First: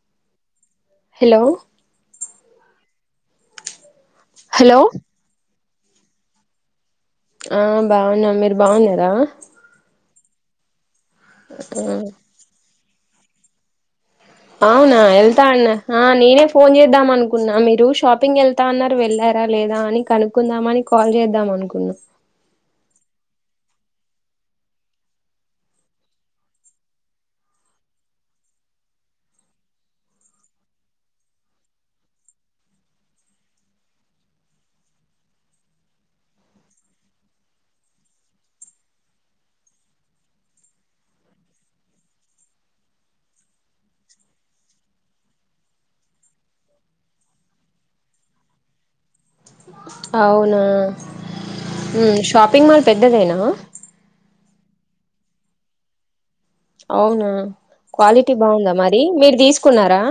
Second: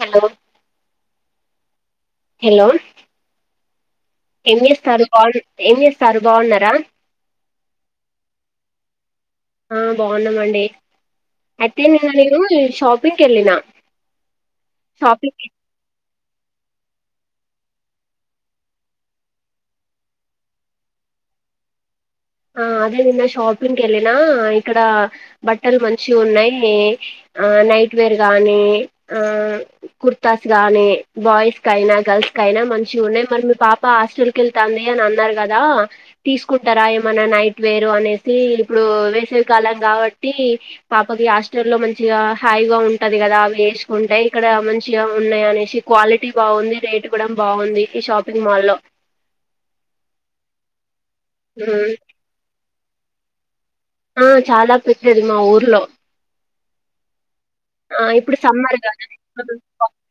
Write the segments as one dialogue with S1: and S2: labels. S1: Hello
S2: hello
S1: hello ఏం చేస్తారు బావు ఏం చేస్తారు బావున్నారా?
S2: ఆ బావున్నామ్ మీరు బావున్నారా?
S1: వున్నామండి అయితే నిన్న నేను షాపింగ్కి వెళ్ళిన
S2: అవునా
S1: షాపింగ్
S2: ఎళ్తా అన్న ఆ నేనే ఫోన్ చేద్దాం అనుకున్నా మీరు షాపింగ్ వెళ్తా అన్నారు వెళ్ళారా, లేదా అని కనుక్కుందామని కాల్ చేద్దాం. మనకు
S1: ఆ అదే నిన్న షాపింగ్కి వెళ్ళిన ఇక్కడ బట్టలు మంచి ఉన్నాయి నైట్ వేర్స్ కని ఆ కుర్తాస్ కని బాయ్స్ కయిన గల్స్ కై న మంచిగ ఉన్నాయి మరి మీ పాప హాస్టల్ కేల్తంది అని అన్నారు కదా తీసుకుంటారా మన నైట్ వేరు అనేసి ఇప్పుడు వేసవి కాలం కాబట్టి పాపకి హాస్టల్ లో మంచి హైగా ఉంటది కదా అవి వేసుకుంటే ఇక్కడ మంచిగా ఉన్నాయి అనేసి క్వాలిటీ బాగుంది రేట్ ఇవ్వడం బాగుంది ఈ షాపింగ్ మాల్ లో
S2: అవునా
S1: ఉమ్.
S2: మ్ షాపింగ్ మాల్ పెద్దదేనా
S1: ఆ చాలా పెద్దది మా ఊర్లో
S2: అవునా
S1: ఆ
S2: క్వాలిటీ
S1: ఇప్పుడు
S2: బాగుందా
S1: సమ్మర్
S2: మరి మీరు
S1: కద
S2: తీసుకున్నారా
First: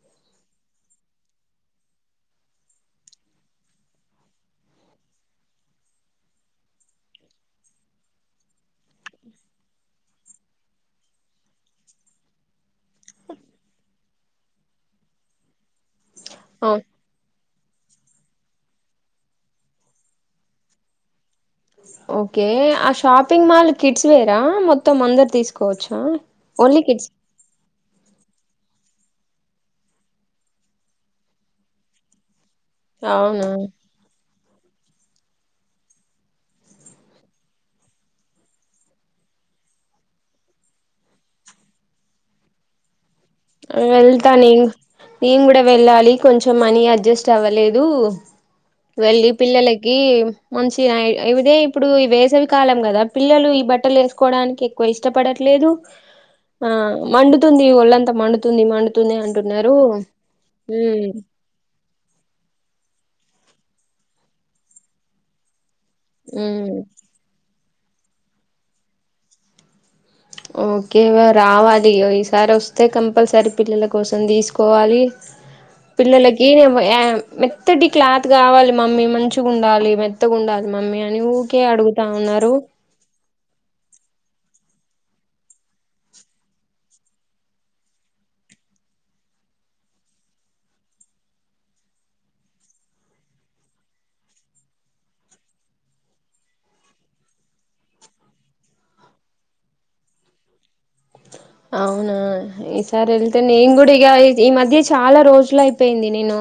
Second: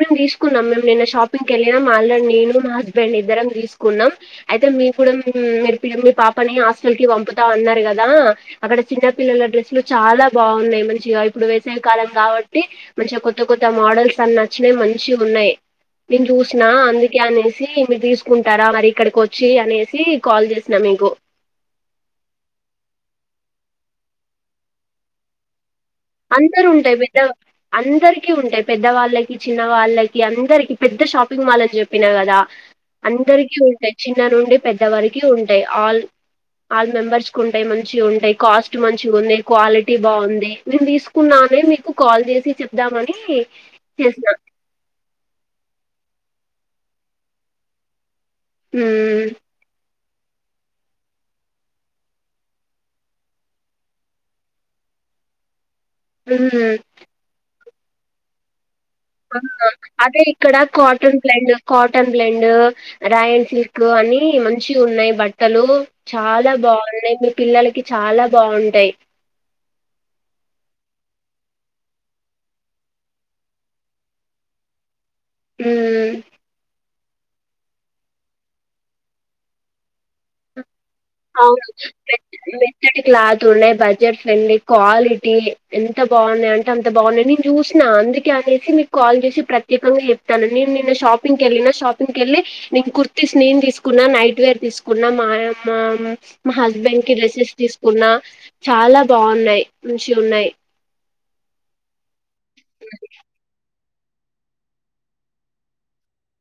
S1: మీము తీసుకున్నాం మేము నిన్న షాప్ కెళ్ళినం ఆల్రెడీ నేను మా హస్బెండ్ ఇద్దరం తీసుకున్నాం అయితే మీ కూడా మీరు మీ పాప ని హాస్టల్ కి పంపుతా ఉన్నారు కదా అక్కడ చిన్నపిిల్లల డ్రెస్ లు చాలా బాగున్నాయి మంచిగా ఇప్పుడు సవి కాలం కాబట్టి మంచిగా కొత్త కొత్త మోడల్స్ అన్ని నచ్చినవి మంచిగ ఉన్నాయి నేను చూసిన
S2: ఆ,
S1: అందుకే అనే సి మీరు తీసుకుంటారా మరి ఇక్కడికి వచ్చి అనేసి కాల్ చేసిన మీకు
S2: ఓకే ఆ షాపింగ్ మాల్ కిట్స్ వేరా మొత్తం అందరు తీస్
S1: అందరు ఉంటాయి పెద్ద అందరి కి ఉంటాయి పెద్ద వాళ్ళకి చిన్న వాళ్ళకి అందరికి పెద్ద షాపింగ్ మాల్ అని చెప్పినా కదా
S2: అవునా
S1: అందరికి ఉంటాయి చిన్న నుండి పెద్దవరకి ఉంటాయి ఆల్ ఆల్ మెంబర్స్ కి ఉంటాయి మంచిగా ఉంటాయి కాస్ట్ మంచిగా ఉంది క్వాలిటీ బాగుంది నేను తీసుకున్నా అనే మీకు కాల్ చేసి చెప్దామ
S2: వెళ్తా న నేను కూడా వెళ్ళాలి కొంచెం మనీ అడ్జస్ట్ అవ్వలేదు
S1: హ్మ్.
S2: వెళ్ళి పిల్లల కి మంచి ఇదే ఇప్పుడు ఈ వేసవి కాలం కదా పిల్లలు ఈ బట్టలు వేసుకోవడానికి ఎక్కువ ఇష్ట పడట్లేదు ఆ
S1: హ్మ్.
S2: మడుతుంది ఒళ్ళంతా మండుతుంది మండుతుంది
S1: ఆ
S2: అంటున్నారు
S1: అదే ఇక్కడ
S2: ఉమ్
S1: కాటన్ ప్లడ్ కాటన్ టన్ బ్లెండ్ రాయన్ సిల్క్ అని మంచిగున్నాయి బట్టలు చాలా
S2: ఉమ్
S1: బాగున్నాయి మీ పిల్లలకి చాలా బాగుంటాయి
S2: ఓకేవే రావాలి ఈసారి వస్తే కంపల్సరీ పిల్లల కోసం తీసుకోవాలి
S1: హ్మ్.
S2: పిల్లలకి వ్ య్ మెత్తటి క్లాత్ కావాలి మమ్మీ మంచిగా ఉండాలి మెత్తగా ఉండాలి మమ్మీ అని ఊకే
S1: అవును
S2: అడుగుతా ఉన్నారు
S1: మెత్తటి క్లాత్ తున్నాయి బడ్జెట్ ఫ్రెండ్లీ క్వాలిటీ ఎంత బాగున్నాయ్ అంటే అంత బాగున్నాయ్ నేను చూసిన అందుకే అనేసి మీకు కాల్ చేసి ప్రత్యేంగా చెప్తాన నీను నిన్న షాపింగ్ కెళ్ళినా షాపింగ్ కెళ్ళి నేను తీసుకున్నా నైట్ వేర్ తీసుకున్నా మా మా మా హస్బెండ్ కి డ్రెస్సెస్ తీసుకున్నా చాలా బాగున్నాయి మంచిగున్నాయి
S2: అవునా ఈసారి వెళ్తే నీను కూడా ఇగ ఈ మధ్య చాలా రోజులు అయిపోయింది నేను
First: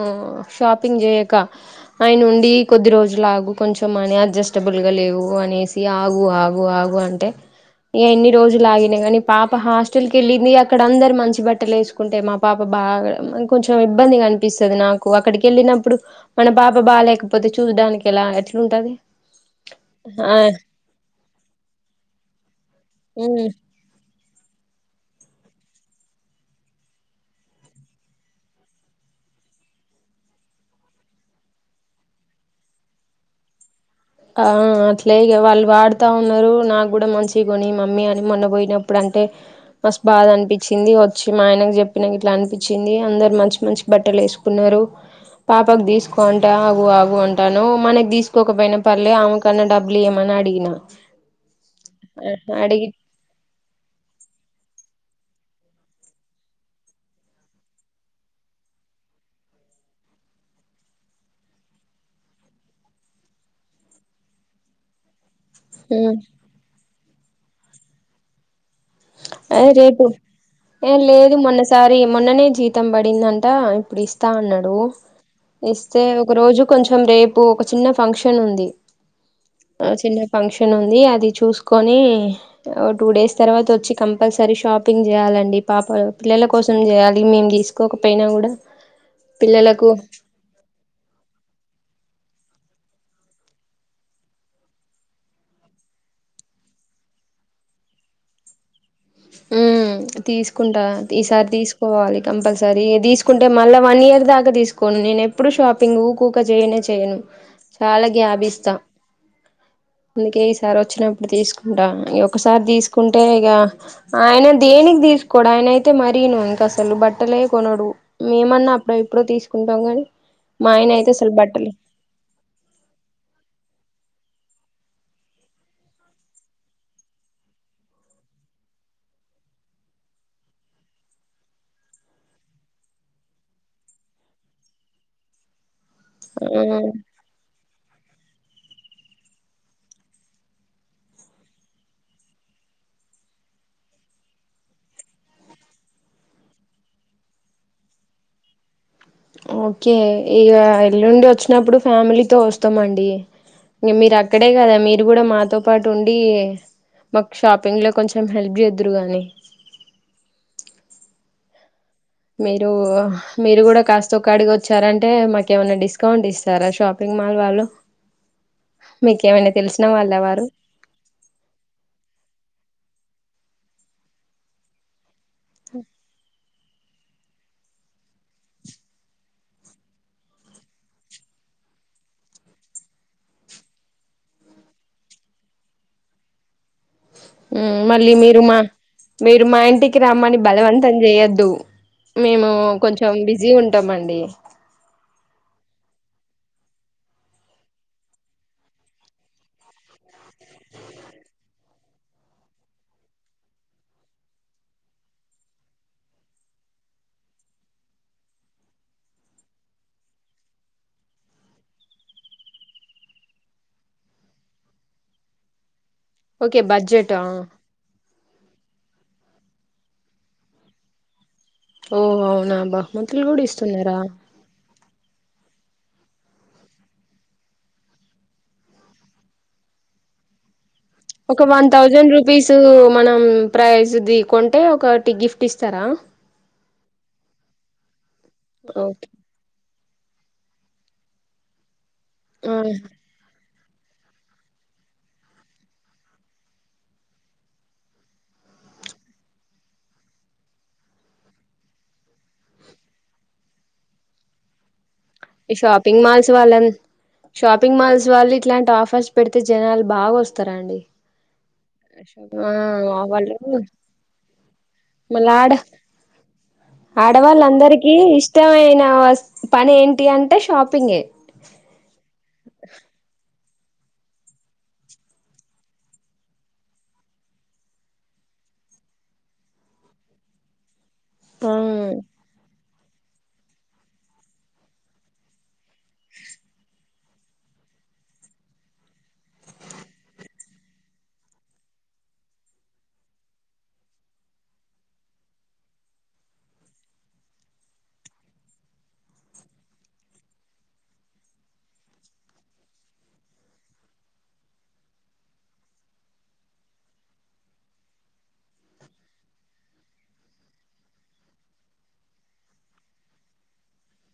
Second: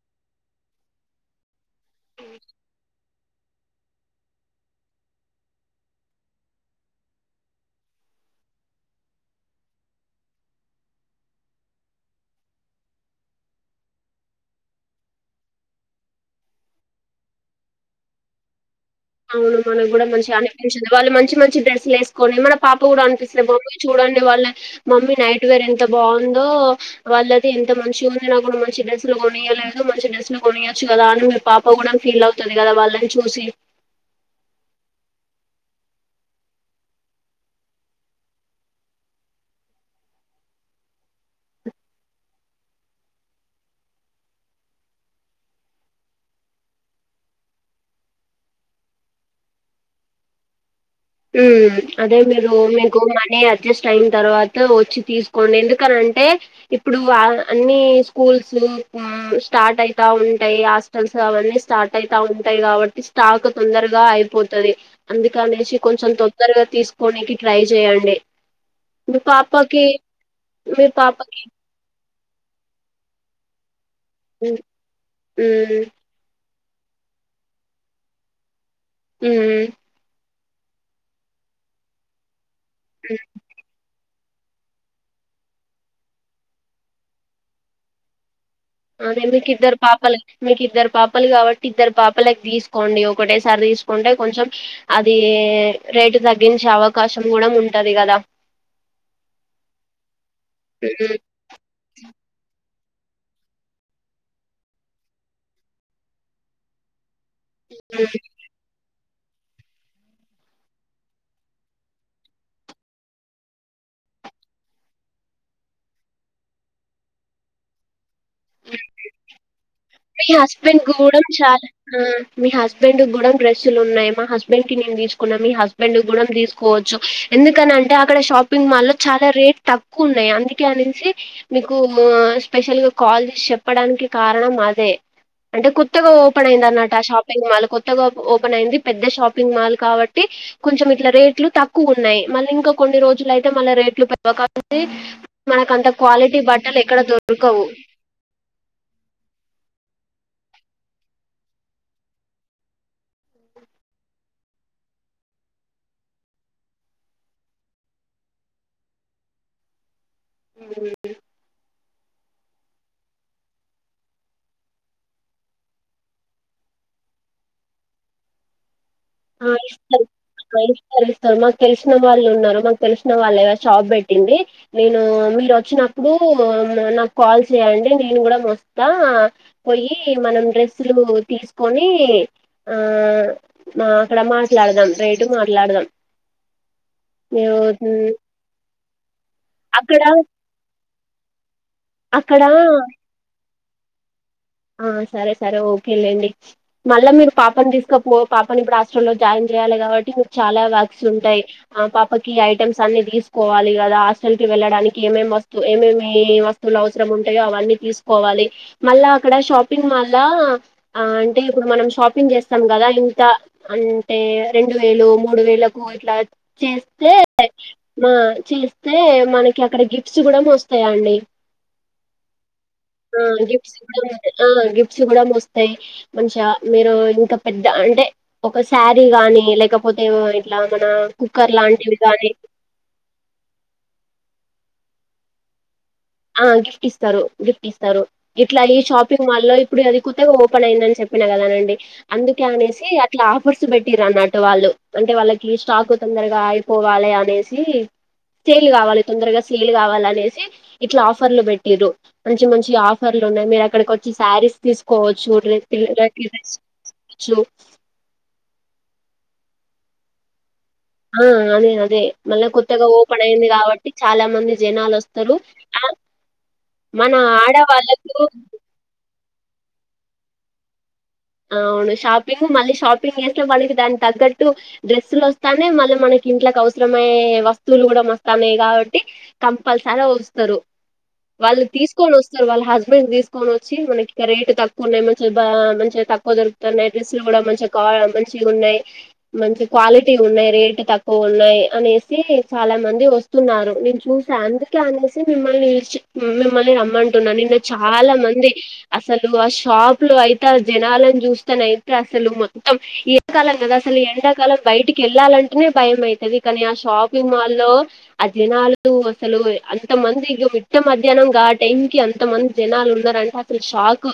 S2: షాపింగ్ చేయక ఆయన ఉండి కొద్ది రోజులు లాగు కొంచెం మని అడ్జస్టబుల్ గా లేవు అనేసి ఆగు ఆగు ఆగు అంటే ఇగ ఇన్ని రోజులు ఆగిన కాని పాప హాస్ స్టల్కి వెళ్ళింది అక్కడ అందరు మంచి బట్టలు వేసుకుంటే మా పాప బాగా కొంచెం ఇబ్బందిగనిపిస్తది నా నాకు అక్కడికేళ్ళినప్పుడు మన పాప బా లేకపోతే చూసడానికి ఎలా ఎట్లుంటది
S1: అవును మనకు కూడా మంచిగా
S2: ఆ
S1: అనిపించదు వాళ్ళు మంచి మంచి డ్రెస్సులేసుకొని మన పాపు కూడా
S2: ఉమ్
S1: అనిపించట్లేదు చూడండి వాళ్ళ మమ్మీ నైట్ వేర్ ఎంత బాగుందో వాళ్ళయి ఎంత మంచి ఉంది నాకు మంచి డ్రెస్సు కొనియలేదు మంచి డెస్ లో కొనియొచ్చు కదా అని మీ పాప కూడా ఫీల్ అవుతుంది కదా వాళ్ళని చూసి
S2: ఆ అట్లే వాళ్ళు వాడుతా ఉన్నారు నాకు కూడా మంచి కొని మమ్మీ అని మొన్న పోయినప్పుడు అ టే మస్ బాగా అనిపించింది వచ్చి మా ఆయనకు చెప్పినా ఇట్లా అనిపించింది అందరు మంచి మంచి బట్టలు వేసుకున్న పాపకు తీసుకోంట అగు ఆగు అంటాను మనకు తీసుకోకపోయినా పర్లే ఆమెకన్నా డబ్బలుయమని అడిగిన
S1: అదే మీరు
S2: అడిగి
S1: మీకు మనీ అడ్జస్ట్ అయిన తర్వాత వచ్చి తీసుకోండి ఎందుకనింటే ఇప్పుడు అన్ని స్కూల్స్ స్టార్ట్ అయితా ఉంటాయి హాస్టల్స్ అవన్నీ స్టార్ట్ అయితా ఉంటాయి కాబట్టి స్టాక్ తొందరగా అయిపోతుది అందుకనేసి కొంచెం తొందరగా తీసుకోడానికి ట్రై చేయడి
S2: అ రేపు ఏ లేదు
S1: పాపకి
S2: మొన్నసారి మొన్ననే జీతం పడిందంట ఇప్పుడు ఇస్తా
S1: హ్మ్.
S2: అన్నాడు
S1: హ్మ్.
S2: ఇస్తే ఒక రోజు కొంచెం రేపు ఒక చిన్న ఫంక్షన్ ఉంది
S1: ఉమ్
S2: చిన్న ఫంక్షన్ ఉంది అది చూసుకొని ఓ టూ డేస్ తర్వాత వచ్చి కంపల్సరీ షాపింగ్ చేయాలండి పాప పిల్లల కోసం చేయాలి మేము తీసుకోకపోయినా కూడా
S1: అదే మీకు ఇద్దరు
S2: పిల్లలకు
S1: పాపలు మీకు ఇద్దరు పాపలు కాబట్టి ఇద్దరు పాప లోప్పలికి తీసుకోండి ఒకటేసారి తీసుకుంటే కొంచెం అది రేటు తగ్గించే అవకాశం కూడా ఉంటది కదా
S2: ఉ తీసుకుంటా
S1: ఉమ్,
S2: ఈసారి తీసుకోవాలి కంపల్సర సరే తీసుకుంటే మళ్ళా వన్ ఇయర్ దాకా తీసుకోను నేను ఎప్పుడు షాపింగ్ ఊ కూకే చేయనే చేయను
S1: ఉమ్.
S2: చాలా గ్యాప్ ఇస్తా అందుకే ఈసారి వచ్చినప్పుడు తీసుకుంటా ఇ ఒకసారి తీసుకుంటే ఇగా ఆయన దేనికి తీసుకోడు ఆయన అయితే మరను ఇంక అసలు బట్టలే కొనడు మేమన్నా అప్పుడు ఎప్పుడో తీసుకుంట
S1: మీ హస్బెండ్ కూడా చాలా మీ హస్బెండ్ కూడా డ్రెస్సులు ఉన్నాయి మా హస్బెండ్ కి నేను తీసుకున్నా మీ హస్బెండ్ గుం తీసుకోవచ్చు ఎందుకనింటే అక్కడ షాపింగ్ మాల్ లో చాలా అ రేట్ తక్కువ ఉన్నాయి అందుకే అనిసి మీకు స్పెషల్ గా కాల్ చేసి చెప్పడానికి కారణం అదే అంటే కొత్తగా ఓపెన్
S2: ఆ
S1: అయింద అన్నమాట షాపింగ్ మల్లు ఓపెన్ అయింది పెద్ద షాపింగ్ మాల్ కాబట్టి కొంచెం ఇట్లా రేట్లు తక్కువ ఉన్నాయి మళ్ళ ఇంకా కొన్ని రోజులు అయితే మళ్ళ రేట్లు పె కా మనకు అంత క్వాలిటీ బట్టలు ఎక్కడ దొరకవు
S2: ఓకే ఇక ఎల్లుండి వచ్చినప్పుడు ఫ్యామిలీతో వస్తామండి ఇం మీరు అక్కడే కదా మీరు కూడా మాతో పాటు ఉండి మాకు షాపింగ్లో కొంచెం హెల్ప్ చేదురు కానీ
S1: ఉ
S2: మీరు మీరు కూడా కాస్త ఒక అడిగి వచ్చారంటే మాకు ఏమైనా డిస్కౌంట్ ఇస్తారా షాపింగ్ మల్ వాళ్ళు మీకేమైనా తెలిసిన వాళ్ళ వారు
S1: ఇస్త ఇస్తారు ఇస్తారు మా తెల్సిన వాళ్ళు ఉన్నారు మాకు తెలిసిన వాళ్ళు షాబ్ పెట్టింది నేను మీరు వచ్చినప్పుడు నాకు కాల్ చేయండి నేను కూడా మొత్త పోయి మనం డ్రెస్సులు తీసు కుని ఆ మా అక్కడ మాట్లాడదాం రేటు మాట్లాడదాం మేము
S2: మ్ మళ్ళీ మీరు మా మీరు మా ఇంటికి
S1: అక్కడ
S2: రమ్మని బలవంతం చేయొద్దు
S1: అక్కడ
S2: మేము కొంచెం బిజీ ఉం టామండి
S1: ఆ సరే సరే ఓకేలేండి మళ్ళా మీరు పాపని తీసుకపో పాపని ఇప్పుడు హాస్ట్ర లో జాయిన్ చేయాలి కాబట్టి మీకు చాలా వర్క్ స్ ఉంటాయి ఆ పాపకి ఐటెమ్స్ అన్ని తీసుకోవాలి కదా హాస్టల్ కి వెళ్ళడానికి ఏమేం వస్తు ఏమేమి వస్తువులు అవసరం ఉంటాయో అవన్నీ తీసుకోవాలి మళ్ళా ఇక్కడ షాపింగ్ మాల్ల అంటే ఇప్పుడు మనం షాపింగ్ చేస్తాం కదా ఇంత అంటే రెండు వేలకు మూడు వేలకు ఇట్ల
S2: ఓకే
S1: చేస్తే
S2: బడ్జెటా
S1: ఆ చే స్తె మనకి అక్కడ గిఫ్ట్స్ కూడా వస్తాయండి
S2: ఓ అవునా
S1: ఆ
S2: బహుమంతులు కూడా
S1: గిఫ్ట్స్
S2: ఇస్తున్నార
S1: ఆ గిఫ్ట్స్ కూడా ఇస్ స్థాయి మంచిగా మీరు ఇంకా పెద్ద అంటే ఒక శారీ గాని లేకపోతే ఇట్లా మన
S2: ఒక
S1: కుక్కర్
S2: వన్
S1: లాంటివి
S2: థౌజండ్
S1: గాని
S2: రూపీస్ మనం ప్రైస్ ది కొం టే ఒకటి గిఫ్ట్ ఇస్తారా
S1: ఆ గిఫ్ట్ ఇస్తారు గిఫ్ట్ ఇస్తారు ఇట్లా ఈ
S2: ఓకే
S1: షాపింగ్ మాల్ల్లో ఇప్పుడు అది కొత్తగా ఓపెన్ అయిందని చెప్పిన కదా అనండి అందుకే
S2: ఆ,
S1: అనేసి అట్లా ఫర్సు పెట్టిరన్నట్టు వాళ్ళు అంటే వాళ్ళకి స్టాకు తొందరగా అయిపోవాలి అనేసి సేలు కావాలి తొందరగా సెల్ కావాలనేసి ఇట్లా ఆఫర్లు పెట్టిర్రు మంచి మంచి ఆఫర్లు ఉన్నాయి మీరు అక్కడికి వచ్చి శారీస్ తీస్
S2: షాపింగ్ మాల్స్ వాళ్ళ
S1: చ్చు
S2: షాపింగ్ మాల్స్ వాళ్ళు ఇట్లాంటి ఆఫర్స్ పెడితే జనాలు బాగా వస్తారండి
S1: ఆ అదే అదే మళ్ళీ
S2: ఆ
S1: కొత్తగా ఓపెన్
S2: వాళ్ళు
S1: అయింది కాబట్టి చాలా మంది జనాలు వస్తారు అ
S2: ఆడవాళ్ళందరికిీ ఇష్టమైన పని ఏంటి అంటే షాపింగే
S1: అవును షాపింగ్ మళ్ళీ షాపింగ్ చేస్ మనకి దానికి తగ్గట్టు డ్రెస్సులు వస్తానై మళ్ళ మనకి ఇంట్కి అవసరమయే వస్తువులు కూడా వస్ స్థానై కాబట్టి కంపల్సరి వస్తారు
S2: ఆ
S1: వాళ్ళు తీసుకొని వస్తారు వాళ్ళ హస్బెండ్ తీసుకొని వచ్చి మనకి ఇక్కడ రేటు తక్కువ ఉన్నాయి మంచి మంచిగా తక్కువ దొరుకుతున్నాయి డ్రెస్లు కూడా మంచి మంచిగ ఉన్నాయి మంచి క్వాలిటీ ఉన్నాయి రేట్ తక్ కువున్నాయి అనేసి చాలా మంది వస్తున్నారు నేను చూసి అందుకే అనేసి మిమ్మల్ని మిమ్మల్ని రమ్మంటున్నా నిన్న చాలా మంది అసలు ఆ షాప్ లో అయితే జనాలను చూస్తానైతే అసలు మొత్తం ఎండాకాలం కదా అసలు ఎండాకాలం బయటికి వెళ్ళాలంటేనే భయం అవుతది కానీ ఆ షాపింగ్ మాల్ల్లో అ జనాలు అసలు అంత మంది ఇగ మీ ట్ట మధ్యాహ్నంగా ఆ టైం కి అంత మంది జనాలు ఉన్నారంటే అసలు షాక్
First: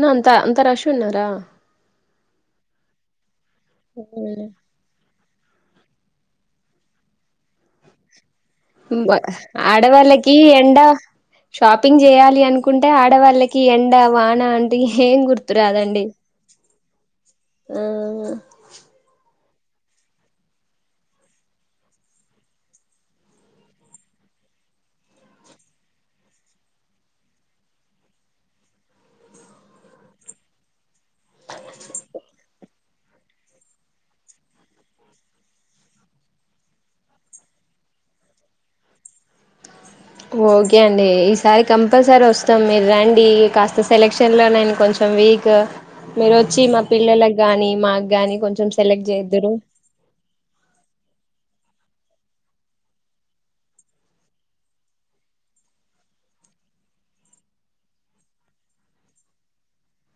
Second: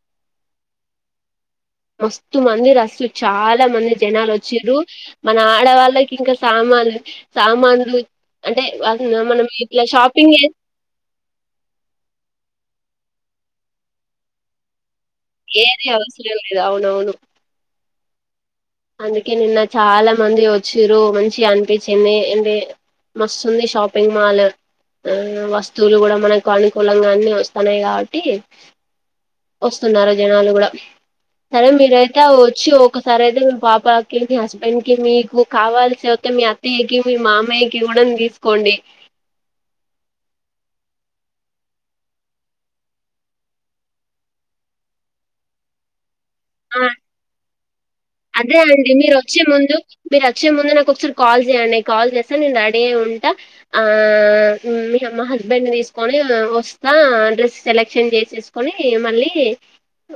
S2: నా అంత అంత రష్ ఉన్నారా
S1: మస్తు మంది రస్ చాలా మంది జనాలు
S2: అవును
S1: వచ్చారు మన ఆడవాళ్ళకి ఇంకా సామాన్లు సామాన్లు అంటే మనం ఇట్లా
S2: ఆడవాళ్ళకి
S1: షాపింగ్
S2: ఎండ షాపింగ్ చేయాలి అనుకుంటే ఆ ఆడవాళ్ళకి ఎండ వాన అంటే ఏం
S1: ఏది
S2: గుర్తురాదండి
S1: అవసరం లేదు అవునవును
S2: ఆ
S1: అందుకే నిన్న చాలా మంది వచ్చారు మంచిగ అనిపించింది అంటే మస్తుంది షాపింగ్ మాల్ ఆ వస్తువులు కూడా మనకు అనుకూలంగానే వస్తున్నాయి కాబట్టి వస్తున్నారు జనాలు కూడా సరే మీరైతే వచ్చి ఒకసారి అయితే పాపకి మీ హస్బెండ్ కి మీకు కావాల్సి అతే మీ అత్తయ్యకి మీ మామయ్యకి కూడా తీసుకోం లే
S2: ఓకే అండి ఈసారి కంపల్సరీ వస్తాం మీరు రండి కాస్త సెలెక్షన్లో నేను కొంచెం వక్ మీరు వచ్చి మా
S1: ఆ
S2: పిల్లలగాని మా
S1: అదే అండి మీరు వచ్చే ముందు మీరు వచ్చే ముందు నాకు ఒకసారి కాల్ చేయ్యడి కాల్ చేస్తా నేను రెడీ అయి ఉంటా ఆ మా హస్బెండ్ని తీసుకొని వ ఆ డ్రెస్ సెలెక్షన్ చేసేసుకొని మళ్ళీ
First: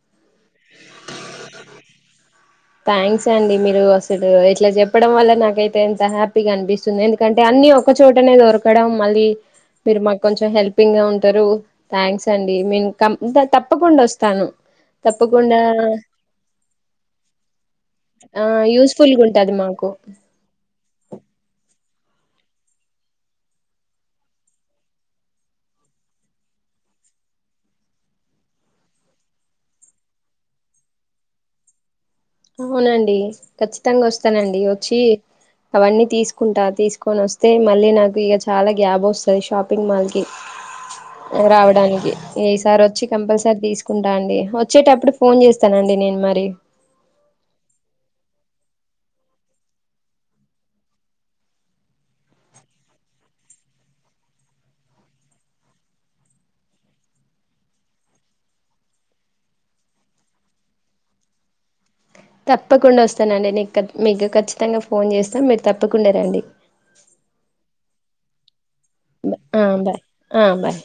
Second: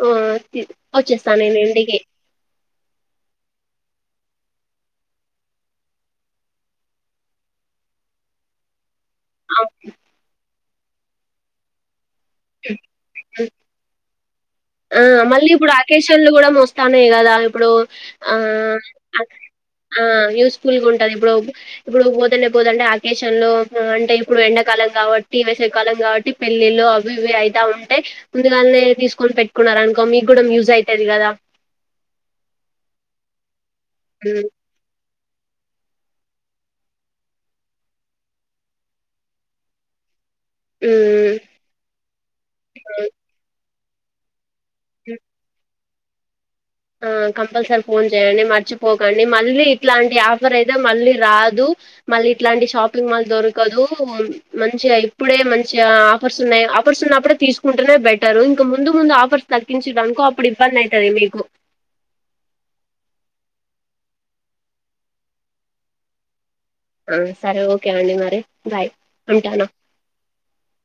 S1: ఆ వచ్చేస్తా నేను ఇంటికి
S2: థ్యాంక్స్ అండి మీరు అసలు ఇట్లా చెప్పడం వల్ల నాకైతే ఎంత హ్యాపీగా అనిపిస్తుంది ఎందుకంటే అన్ని అన్నీ ఒక చోటనే దొరకడం మళ్ళీ
S1: ఆ,
S2: మీరు మాకు కొంచెం హెల్పింగ్గా ఉంటారు థ్యాంక్స్ అండి మీన్ కం తప్పకుండా వస్తాను
S1: ఆ మళ్ళీ
S2: తప్పకుండా
S1: ఇప్పుడు ఆకష్న్లు కూడా వస్తాన్నాయి కదా ఇప్పుడు ఆ
S2: యూస్ఫుల్గా ఉంటది మాకు
S1: యూస్ఫుల్గా ఉం ఇప్పుడు ఇప్పుడు పోతేనే పోంటే ఆకేషన్లో అంటే ఇప్పుడు ఎండాకాలం కాబట్టి వేసవి కాలం కాబట్టి పెళ్లిళ్ళలు అవి ఇవి అయిత ఉంటై ముందుగానే తీసుకొని పెట్ కున్న అనుకో మీకు కూడా యూజ్ అయితది కదా
S2: అవునండి ఖచ్చితంగా
S1: ఉమ్,
S2: వస్తానండి వచ్చి అవన్నీ తీసుకుంటా తీసుకొని వస్తే మళ్ళీ నాకు ఇక చాలా గ్యాబ్ వస్తది షాపింగ్ మాల్స్
S1: ఉమ్,
S2: రావడానికి ఏసారి వచ్చి కంపల్సరీ తీసుకుంటా అండి వచ్చేటప్పుడు ఫోన్ చేస్తానండి నేను మరి
S1: ఆ కంపల్సరీ ఫోన్ చేయండి మర్చిపోకండి మల్లి ఇట్లాంటి ఆఫరైతే మల్లి రాదు ఇలా షాపింగ్ మాల్ దొరకదు మంచిగ ఇప్పుడే మంచి ఆఫర్స్ ఉన్నాయి ఆఫర్స్ ఉన్నా ఆప్పుడు తీసుకుంటూనే బెటర్ ఇంక ముందు ముందు ఆఫర్స్ తగ్గించడానుకో అప్పుడు ఇబ్బంది అవుతుంది మీకు
S2: తప్పకుండా వస్తానండి నీకు మీకు ఖచ్చితంగా ఫోన్ చేస్తాం మీరు తప్పకుండా రండి
S1: ఆ సరే అండి ఓకే అండి మరి బాయ్
S2: ఆ
S1: ఉంటాను
S2: బాయ్ ఆ బాయ్